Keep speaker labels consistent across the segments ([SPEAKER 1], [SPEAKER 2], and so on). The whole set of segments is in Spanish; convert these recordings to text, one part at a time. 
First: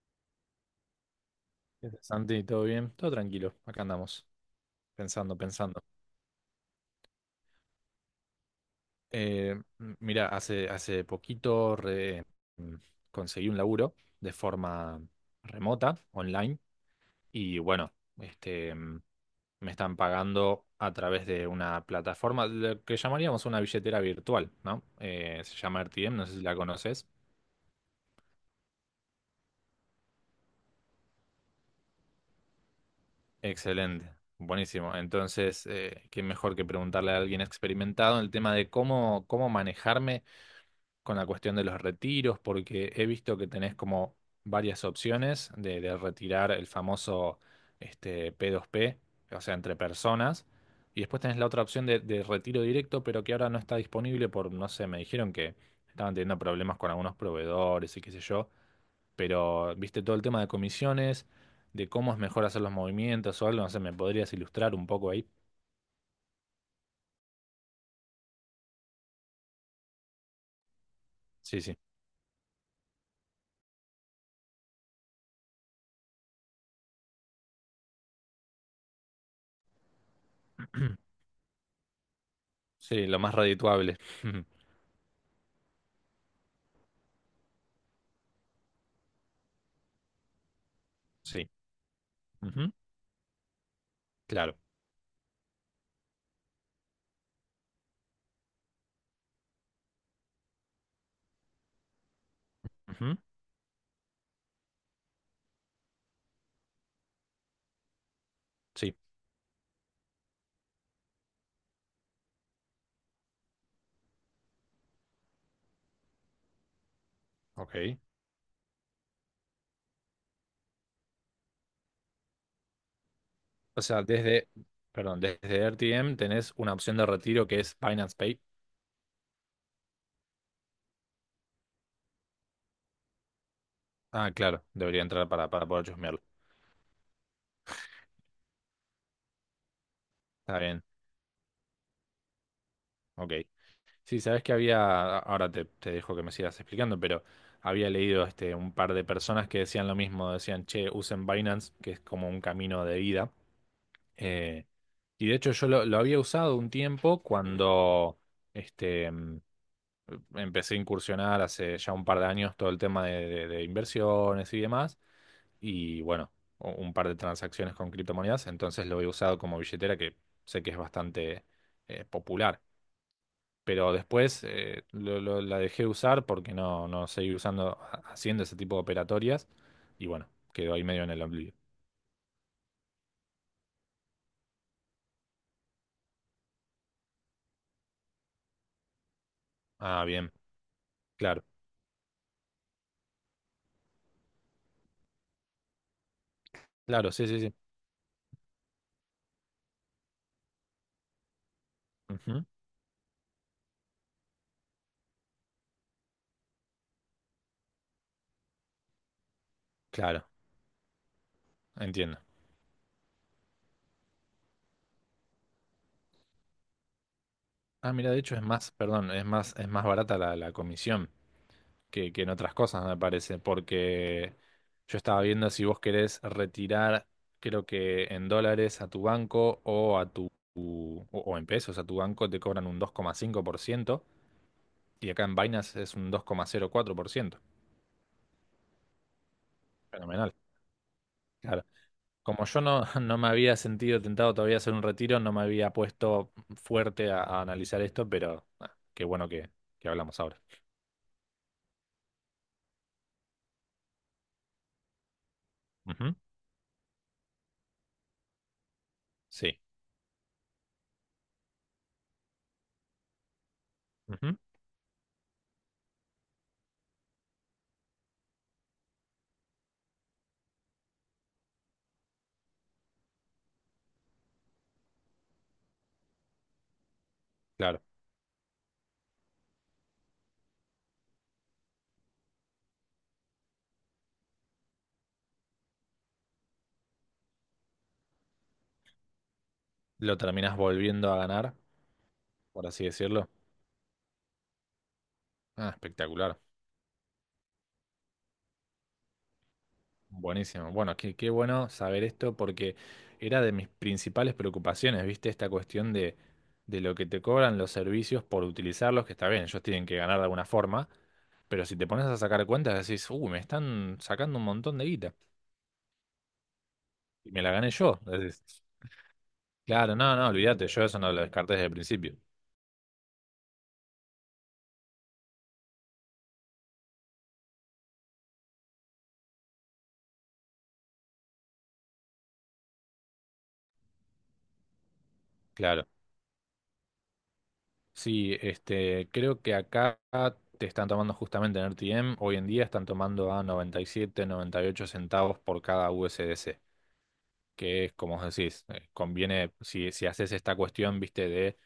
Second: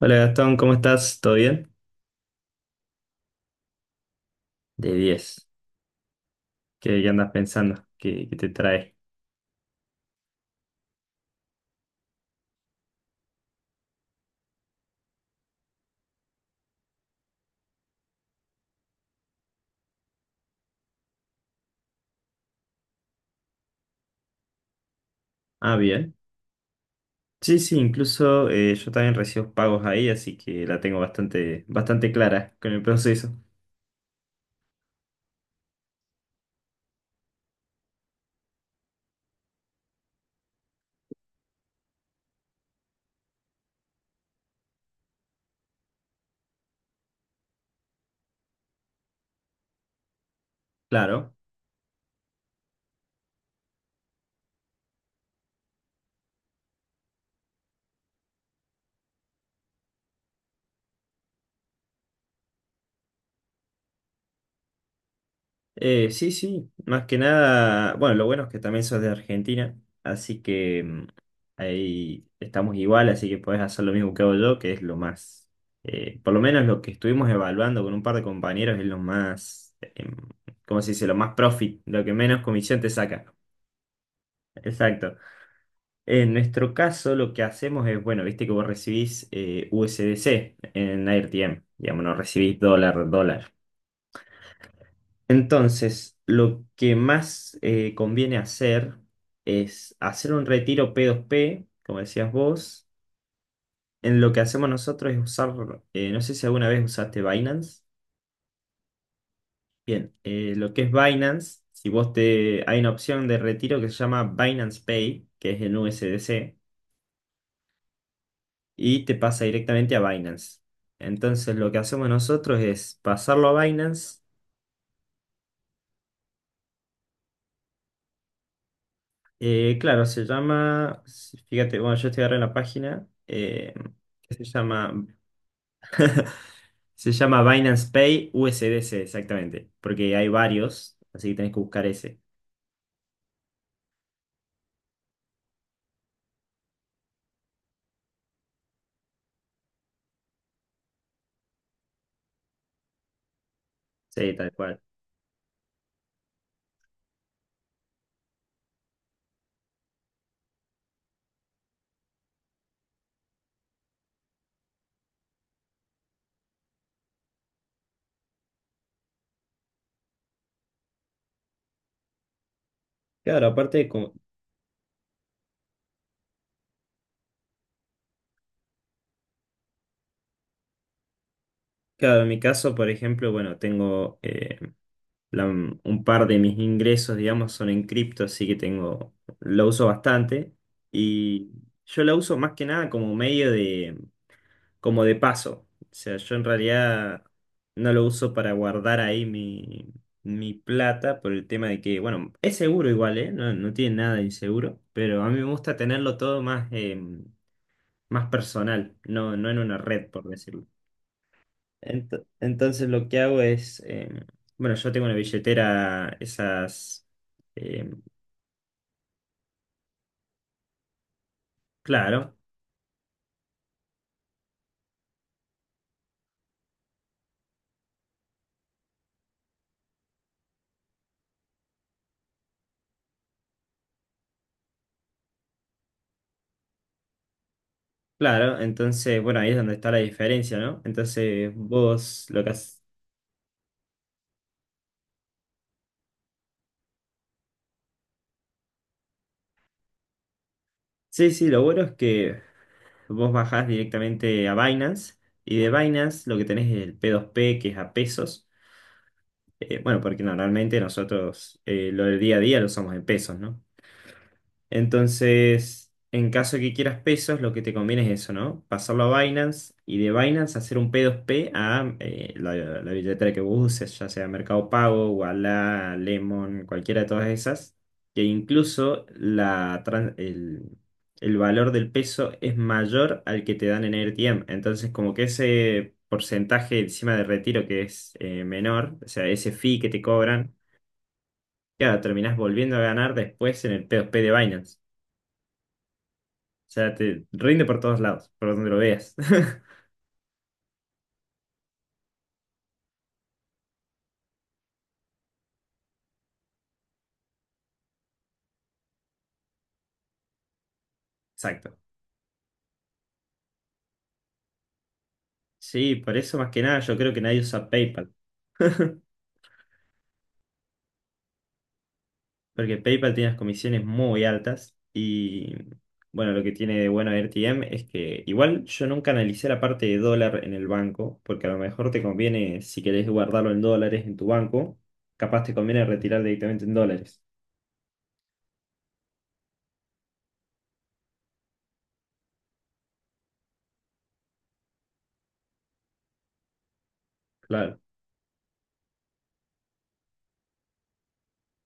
[SPEAKER 1] Hola Gastón, ¿cómo estás? ¿Todo bien?
[SPEAKER 2] ¿Qué haces, Santi? ¿Todo bien? Todo tranquilo. Acá andamos,
[SPEAKER 1] De
[SPEAKER 2] pensando,
[SPEAKER 1] 10.
[SPEAKER 2] pensando.
[SPEAKER 1] ¿Qué andas pensando? ¿Qué te trae?
[SPEAKER 2] Eh, Mira, hace poquito mm, conseguí un laburo de forma remota, online, y bueno, este, mm, me están pagando a través de una plataforma, lo que llamaríamos una billetera virtual, ¿no? Se
[SPEAKER 1] Ah,
[SPEAKER 2] llama
[SPEAKER 1] bien.
[SPEAKER 2] RTM, no sé si la conoces.
[SPEAKER 1] Sí, sí, incluso yo también recibo pagos ahí, así que la tengo bastante, bastante clara con el proceso.
[SPEAKER 2] Excelente, buenísimo. Entonces, qué mejor que preguntarle a alguien experimentado en el tema de cómo manejarme con la cuestión de los retiros, porque he visto que tenés como varias opciones de retirar el famoso este, p dos p, o sea, entre personas, y después
[SPEAKER 1] Claro.
[SPEAKER 2] tenés la otra opción de retiro directo, pero que ahora no está disponible por, no sé, me dijeron que estaban teniendo problemas con algunos proveedores y qué sé yo, pero viste todo el tema de comisiones, de cómo es mejor hacer los movimientos o algo, no sé, ¿me podrías ilustrar un poco ahí?
[SPEAKER 1] Sí, sí, más que nada, bueno, lo bueno es que también sos de Argentina, así que
[SPEAKER 2] Sí, sí.
[SPEAKER 1] ahí estamos igual, así que podés hacer lo mismo que hago yo, que es lo más, por lo menos lo que estuvimos evaluando con un par de compañeros es lo más, ¿cómo se dice? Lo más profit, lo que menos comisión te
[SPEAKER 2] Sí, lo
[SPEAKER 1] saca.
[SPEAKER 2] más redituable.
[SPEAKER 1] Exacto. En nuestro caso lo que hacemos es, bueno, viste que vos recibís USDC en
[SPEAKER 2] Sí.
[SPEAKER 1] AirTM, digamos, no recibís
[SPEAKER 2] Ujú.
[SPEAKER 1] dólar, dólar.
[SPEAKER 2] Claro.
[SPEAKER 1] Entonces, lo que más conviene hacer es hacer un retiro P2P, como decías vos.
[SPEAKER 2] Ujú.
[SPEAKER 1] En lo que hacemos nosotros es usar, no sé si alguna vez usaste Binance.
[SPEAKER 2] Sí.
[SPEAKER 1] Bien, lo que es Binance, si vos te, hay una opción de retiro que se llama Binance Pay, que es en USDC,
[SPEAKER 2] Ok.
[SPEAKER 1] y te pasa directamente a Binance. Entonces, lo que hacemos nosotros es pasarlo a
[SPEAKER 2] O sea,
[SPEAKER 1] Binance.
[SPEAKER 2] desde RTM tenés una opción de retiro que es Binance Pay.
[SPEAKER 1] Claro, se llama, si, fíjate, bueno, yo estoy ahora en la página,
[SPEAKER 2] Ah,
[SPEAKER 1] que se
[SPEAKER 2] claro, debería
[SPEAKER 1] llama,
[SPEAKER 2] entrar para poder chusmearlo.
[SPEAKER 1] se llama Binance Pay USDC, exactamente, porque hay
[SPEAKER 2] Está bien,
[SPEAKER 1] varios, así que tenés que buscar ese.
[SPEAKER 2] ok. Sí, sabes que había, te dejo que me sigas explicando, pero había leído este, un par de personas que decían lo mismo, decían, che, usen Binance, que es como un camino de vida.
[SPEAKER 1] Sí, tal
[SPEAKER 2] Eh,
[SPEAKER 1] cual.
[SPEAKER 2] y de hecho lo había usado un tiempo cuando este, mm, empecé a incursionar hace ya un par de años todo el tema de de inversiones y demás. Y bueno, un par de transacciones con criptomonedas, entonces lo he usado como billetera que sé que es bastante popular.
[SPEAKER 1] Claro, aparte,
[SPEAKER 2] Pero después la dejé usar porque no seguí usando, haciendo ese tipo de operatorias, y bueno, quedó ahí medio en el oblivio.
[SPEAKER 1] claro, en mi caso, por ejemplo, bueno, tengo un par de mis ingresos, digamos, son en cripto, así que tengo, lo uso
[SPEAKER 2] Ah, bien,
[SPEAKER 1] bastante,
[SPEAKER 2] claro,
[SPEAKER 1] y yo la uso más que nada como medio, como de paso. O sea, yo en
[SPEAKER 2] claro,
[SPEAKER 1] realidad
[SPEAKER 2] sí, sí, sí.
[SPEAKER 1] no lo uso para guardar ahí mi plata por el tema de que, bueno,
[SPEAKER 2] Ujú.
[SPEAKER 1] es seguro igual, ¿eh? No, no tiene nada de inseguro, pero a mí me gusta tenerlo todo más, más personal, no, no en una red, por
[SPEAKER 2] Claro,
[SPEAKER 1] decirlo.
[SPEAKER 2] entiendo.
[SPEAKER 1] Entonces lo que hago es, bueno, yo tengo una billetera, esas, eh,
[SPEAKER 2] Ah, mira, de hecho es más, perdón, es más barata la comisión. Que en
[SPEAKER 1] claro.
[SPEAKER 2] otras cosas, me parece, porque yo estaba viendo si vos querés retirar, creo que en dólares a tu banco o a tu, o en pesos a tu banco te cobran un 2,5%, y acá en Binance es un 2,04%.
[SPEAKER 1] Claro, entonces, bueno, ahí es donde está la
[SPEAKER 2] Fenomenal.
[SPEAKER 1] diferencia, ¿no? Entonces,
[SPEAKER 2] Claro.
[SPEAKER 1] vos lo
[SPEAKER 2] Como
[SPEAKER 1] que
[SPEAKER 2] yo
[SPEAKER 1] haces...
[SPEAKER 2] no, no me había sentido tentado todavía a hacer un retiro, no me había puesto fuerte a analizar esto, pero ah, qué bueno que hablamos ahora.
[SPEAKER 1] Sí, sí, lo bueno es que vos bajás directamente a Binance, y de
[SPEAKER 2] Ujú.
[SPEAKER 1] Binance lo que tenés es el P2P, que es a pesos.
[SPEAKER 2] Sí.
[SPEAKER 1] Bueno, porque normalmente nosotros lo del día a día lo usamos en pesos, ¿no?
[SPEAKER 2] Ujú.
[SPEAKER 1] Entonces, en caso de que quieras pesos, lo que te conviene es eso, ¿no? Pasarlo a Binance y de Binance hacer un P2P a la billetera que vos uses, ya sea Mercado Pago, Ualá, Lemon, cualquiera de todas esas,
[SPEAKER 2] Claro.
[SPEAKER 1] que incluso el valor del peso es mayor al que te dan en AirTM. Entonces, como que ese porcentaje encima de retiro que es menor, o sea, ese fee que te
[SPEAKER 2] Lo
[SPEAKER 1] cobran,
[SPEAKER 2] terminás volviendo a ganar,
[SPEAKER 1] claro, terminás
[SPEAKER 2] por
[SPEAKER 1] volviendo a
[SPEAKER 2] así
[SPEAKER 1] ganar
[SPEAKER 2] decirlo.
[SPEAKER 1] después en el P2P de Binance.
[SPEAKER 2] Ah, espectacular.
[SPEAKER 1] O sea, te rinde por todos lados, por donde lo veas.
[SPEAKER 2] Buenísimo. Bueno, qué bueno saber esto porque era de mis principales preocupaciones, ¿viste? Esta cuestión de lo que te cobran los servicios por utilizarlos, que está bien, ellos tienen que ganar de alguna forma, pero si
[SPEAKER 1] Exacto.
[SPEAKER 2] te pones a sacar cuentas decís, uy, me están sacando un montón de guita
[SPEAKER 1] Sí, por eso más que nada yo creo que
[SPEAKER 2] y
[SPEAKER 1] nadie
[SPEAKER 2] me la
[SPEAKER 1] usa
[SPEAKER 2] gané yo.
[SPEAKER 1] PayPal.
[SPEAKER 2] Decís, claro, olvídate, yo eso no lo descarté desde el principio.
[SPEAKER 1] Porque PayPal tiene las comisiones muy altas, y bueno, lo que tiene de bueno RTM es que, igual, yo nunca analicé la parte de dólar en el banco, porque a lo mejor te conviene, si querés guardarlo en dólares en tu banco, capaz te conviene
[SPEAKER 2] Claro.
[SPEAKER 1] retirar directamente en dólares.
[SPEAKER 2] Sí, este, creo que acá te están tomando justamente en RTM, hoy en día están tomando a $0,97, $0,98 por cada USDC.
[SPEAKER 1] Claro,
[SPEAKER 2] Que es como vos decís, conviene, si haces esta cuestión, viste,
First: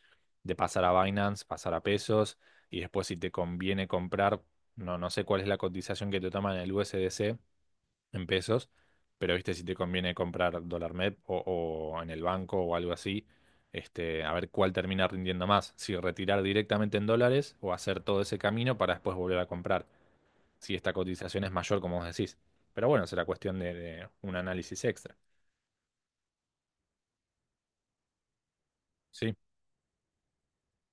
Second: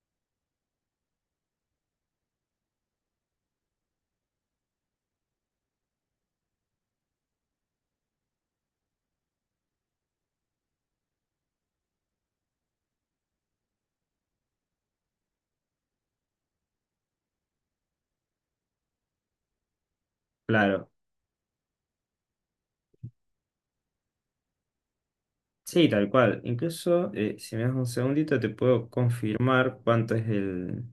[SPEAKER 2] de pasar a Binance, pasar a pesos, y después si te conviene comprar, no sé cuál es la cotización que te toman en el USDC en pesos, pero viste, si te conviene comprar dólar MEP o en el banco o algo así, este, a ver cuál termina rindiendo más, si retirar directamente en dólares o hacer todo ese camino para después volver a comprar, si
[SPEAKER 1] claro.
[SPEAKER 2] esta cotización es mayor, como vos decís. Pero bueno, será cuestión de un análisis extra.
[SPEAKER 1] Sí, tal cual. Incluso, si me das un segundito, te puedo
[SPEAKER 2] Sí,
[SPEAKER 1] confirmar cuánto es el,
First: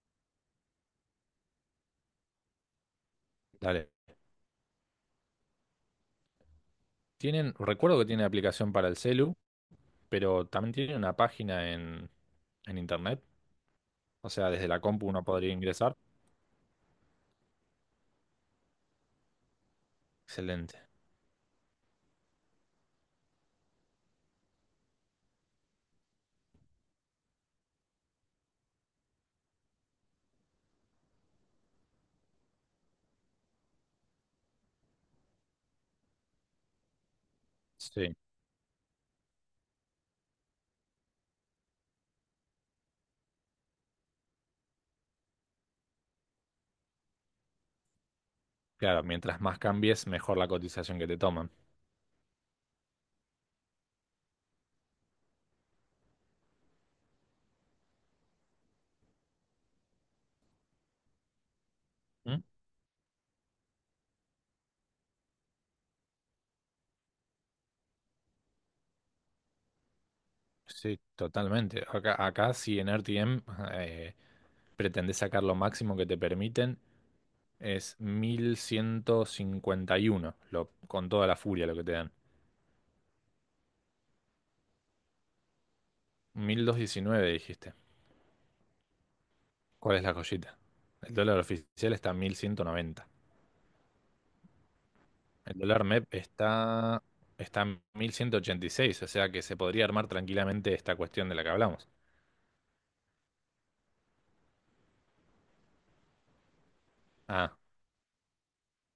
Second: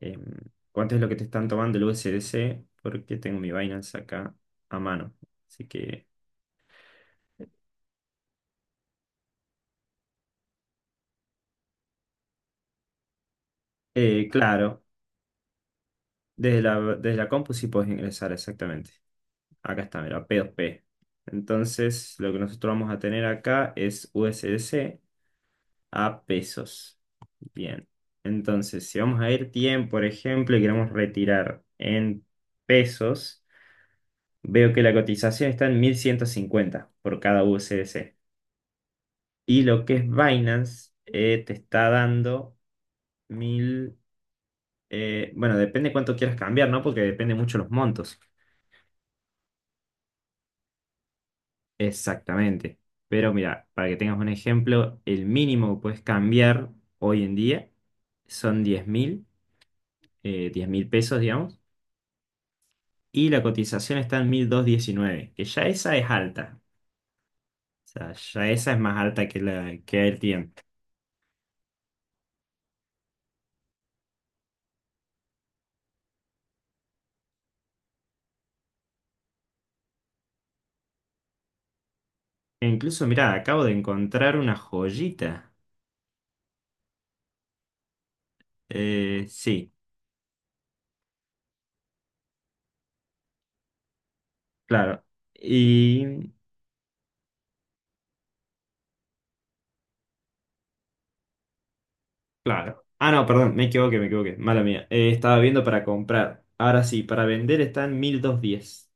[SPEAKER 1] em, cuánto es lo que te están tomando el USDC, porque tengo mi
[SPEAKER 2] dale.
[SPEAKER 1] Binance acá a mano. Así que,
[SPEAKER 2] Tienen, recuerdo que tienen aplicación para el celu, pero también tienen una página en internet. O sea, desde la
[SPEAKER 1] claro,
[SPEAKER 2] compu uno podría ingresar.
[SPEAKER 1] desde la compu sí puedes ingresar exactamente. Acá está, mira,
[SPEAKER 2] Excelente.
[SPEAKER 1] P2P. Entonces, lo que nosotros vamos a tener acá es USDC a pesos. Bien. Entonces, si vamos a ir tiempo, por ejemplo, y queremos retirar en pesos. Veo que la cotización está en 1.150 por cada
[SPEAKER 2] Sí,
[SPEAKER 1] USDC. Y lo que es Binance te está dando mil, bueno, depende cuánto quieras cambiar, ¿no? Porque depende mucho los montos.
[SPEAKER 2] claro, mientras más cambies, mejor la cotización que te toman.
[SPEAKER 1] Exactamente. Pero mira, para que tengas un ejemplo, el mínimo que puedes cambiar hoy en día son 10.000, 10 mil pesos, digamos.
[SPEAKER 2] ¿Mm?
[SPEAKER 1] Y la cotización está en 1.219, que ya esa es alta. O sea, ya esa es más alta que la que el.
[SPEAKER 2] Sí, totalmente. Acá si en RTM eh, pretendés sacar lo máximo que te permiten, es 1151, lo, con toda la furia lo que te dan.
[SPEAKER 1] E incluso, mirá, acabo de encontrar una joyita.
[SPEAKER 2] 1219 dijiste.
[SPEAKER 1] Sí,
[SPEAKER 2] ¿Cuál es la joyita? El dólar oficial está en 1190.
[SPEAKER 1] claro.
[SPEAKER 2] El dólar MEP
[SPEAKER 1] Y,
[SPEAKER 2] está en 1186, o sea que se podría armar tranquilamente esta cuestión de la que hablamos.
[SPEAKER 1] claro. Ah, no, perdón, me equivoqué, me equivoqué. Mala mía. Estaba viendo para comprar. Ahora sí, para
[SPEAKER 2] Ah,
[SPEAKER 1] vender está en 1210.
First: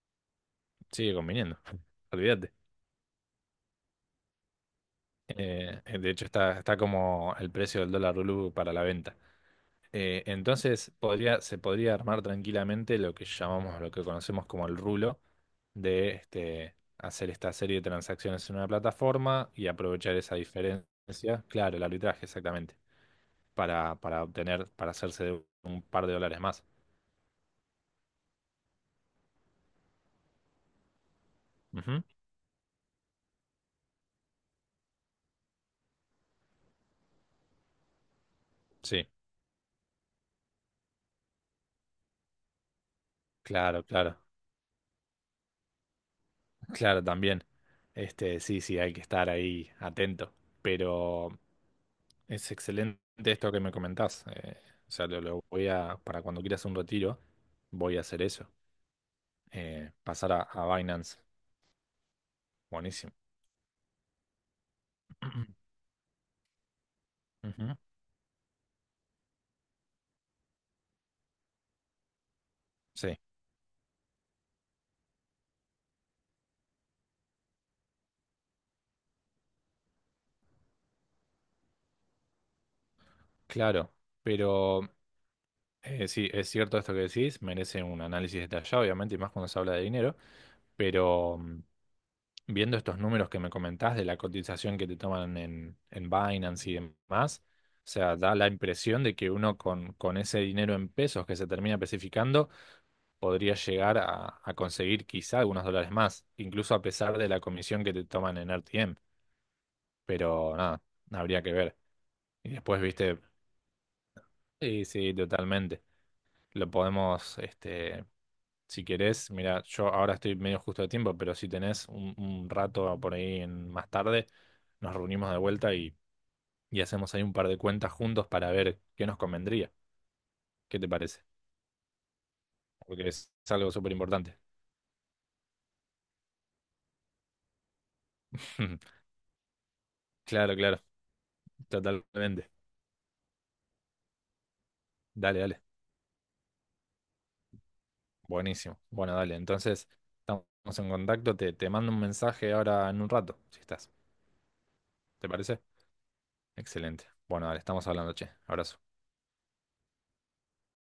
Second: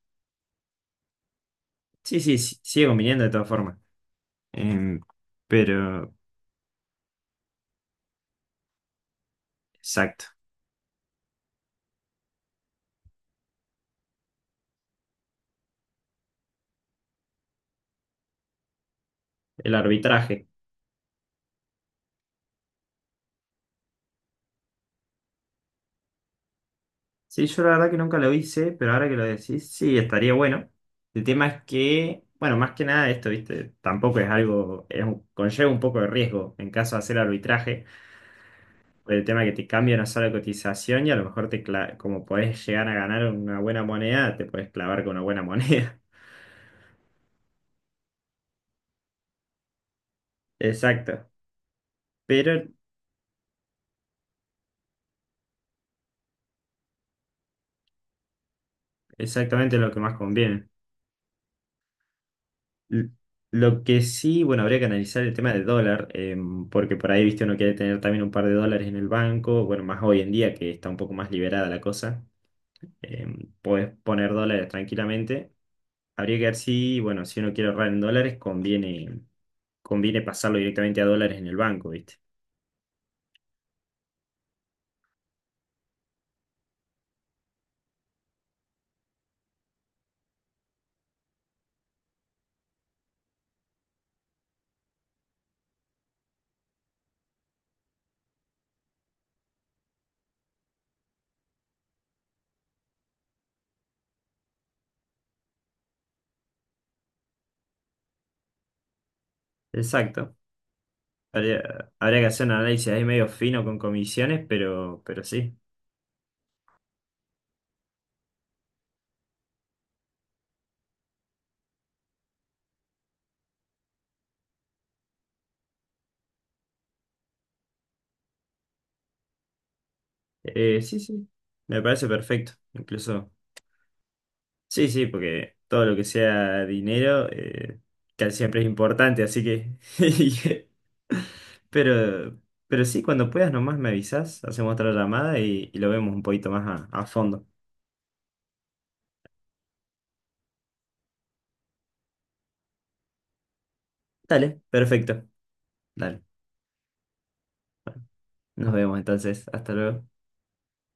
[SPEAKER 2] sigue conviniendo,
[SPEAKER 1] Sí, sí,
[SPEAKER 2] olvídate.
[SPEAKER 1] sí, sigue conviniendo de todas formas. Em,
[SPEAKER 2] De
[SPEAKER 1] pero,
[SPEAKER 2] hecho, está como el precio del dólar blue para la venta.
[SPEAKER 1] exacto.
[SPEAKER 2] Entonces, podría, se podría armar tranquilamente lo que llamamos, lo que conocemos como el rulo, de este, hacer esta serie de transacciones en una plataforma y
[SPEAKER 1] El
[SPEAKER 2] aprovechar esa
[SPEAKER 1] arbitraje.
[SPEAKER 2] diferencia, claro, el arbitraje exactamente, para obtener, para hacerse de un par de dólares más.
[SPEAKER 1] Sí, yo la verdad que nunca lo hice, pero ahora que lo decís, sí, estaría bueno. El tema es
[SPEAKER 2] Ujú.
[SPEAKER 1] que, bueno, más que nada esto, ¿viste? Tampoco es algo, conlleva un poco de riesgo en caso de hacer arbitraje.
[SPEAKER 2] Sí,
[SPEAKER 1] Por el tema que te cambia una sola cotización y, a lo mejor, como podés llegar a ganar una
[SPEAKER 2] claro,
[SPEAKER 1] buena
[SPEAKER 2] claro,
[SPEAKER 1] moneda, te podés clavar con una buena moneda.
[SPEAKER 2] claro, también. Este, sí, sí, hay que estar ahí atento.
[SPEAKER 1] Exacto.
[SPEAKER 2] Pero es
[SPEAKER 1] Pero
[SPEAKER 2] excelente esto que me comentás. O sea, para cuando quieras un retiro, voy a hacer eso.
[SPEAKER 1] exactamente lo
[SPEAKER 2] Eh,
[SPEAKER 1] que más
[SPEAKER 2] pasar
[SPEAKER 1] conviene.
[SPEAKER 2] a Binance.
[SPEAKER 1] L-
[SPEAKER 2] Buenísimo.
[SPEAKER 1] Lo que sí, bueno, habría que analizar el tema del dólar, porque por ahí, viste, uno quiere
[SPEAKER 2] Ujú.
[SPEAKER 1] tener también un par de dólares en el banco, bueno, más hoy en día que está un poco más liberada la cosa,
[SPEAKER 2] Sí,
[SPEAKER 1] podés poner dólares tranquilamente. Habría que ver si, bueno, si uno quiere ahorrar en dólares, conviene pasarlo directamente a dólares en el banco, ¿viste?
[SPEAKER 2] claro. Pero eh, sí, es cierto esto que decís, merece un análisis detallado, obviamente, y más cuando se habla de dinero, pero mm, viendo estos números que me comentás de la cotización que te toman en Binance y demás, o sea, da la impresión de que uno con ese dinero en pesos que se termina especificando podría llegar a conseguir quizá algunos dólares más, incluso a pesar de la comisión que te toman en RTM,
[SPEAKER 1] Exacto.
[SPEAKER 2] pero nada, habría que ver.
[SPEAKER 1] Habría que hacer
[SPEAKER 2] Y
[SPEAKER 1] un
[SPEAKER 2] después,
[SPEAKER 1] análisis ahí
[SPEAKER 2] viste,
[SPEAKER 1] medio fino con comisiones,
[SPEAKER 2] sí,
[SPEAKER 1] pero,
[SPEAKER 2] sí,
[SPEAKER 1] pero sí.
[SPEAKER 2] totalmente. Lo podemos, este, si querés, mira, yo ahora estoy medio justo de tiempo, pero si tenés un rato por ahí en- más tarde, nos reunimos de vuelta y hacemos ahí un par de cuentas juntos para ver qué nos convendría. ¿Qué
[SPEAKER 1] Eh,
[SPEAKER 2] te
[SPEAKER 1] sí,
[SPEAKER 2] parece?
[SPEAKER 1] sí. Me parece perfecto.
[SPEAKER 2] Porque es
[SPEAKER 1] Incluso.
[SPEAKER 2] algo súper importante.
[SPEAKER 1] Sí, sí, porque todo lo que sea dinero, casi siempre es importante, así que.
[SPEAKER 2] Claro, claro,
[SPEAKER 1] Pero,
[SPEAKER 2] totalmente.
[SPEAKER 1] pero sí, cuando puedas nomás me avisas, hacemos otra llamada
[SPEAKER 2] Dale, dale.
[SPEAKER 1] y lo vemos un poquito más a fondo.
[SPEAKER 2] Buenísimo. Bueno, dale. Entonces, estamos en contacto. Te mando un mensaje ahora en un rato, si estás.
[SPEAKER 1] Dale, perfecto.
[SPEAKER 2] ¿Te parece?
[SPEAKER 1] Dale.
[SPEAKER 2] Excelente. Bueno, dale, estamos hablando, che.
[SPEAKER 1] Nos
[SPEAKER 2] Abrazo.
[SPEAKER 1] vemos entonces. Hasta luego.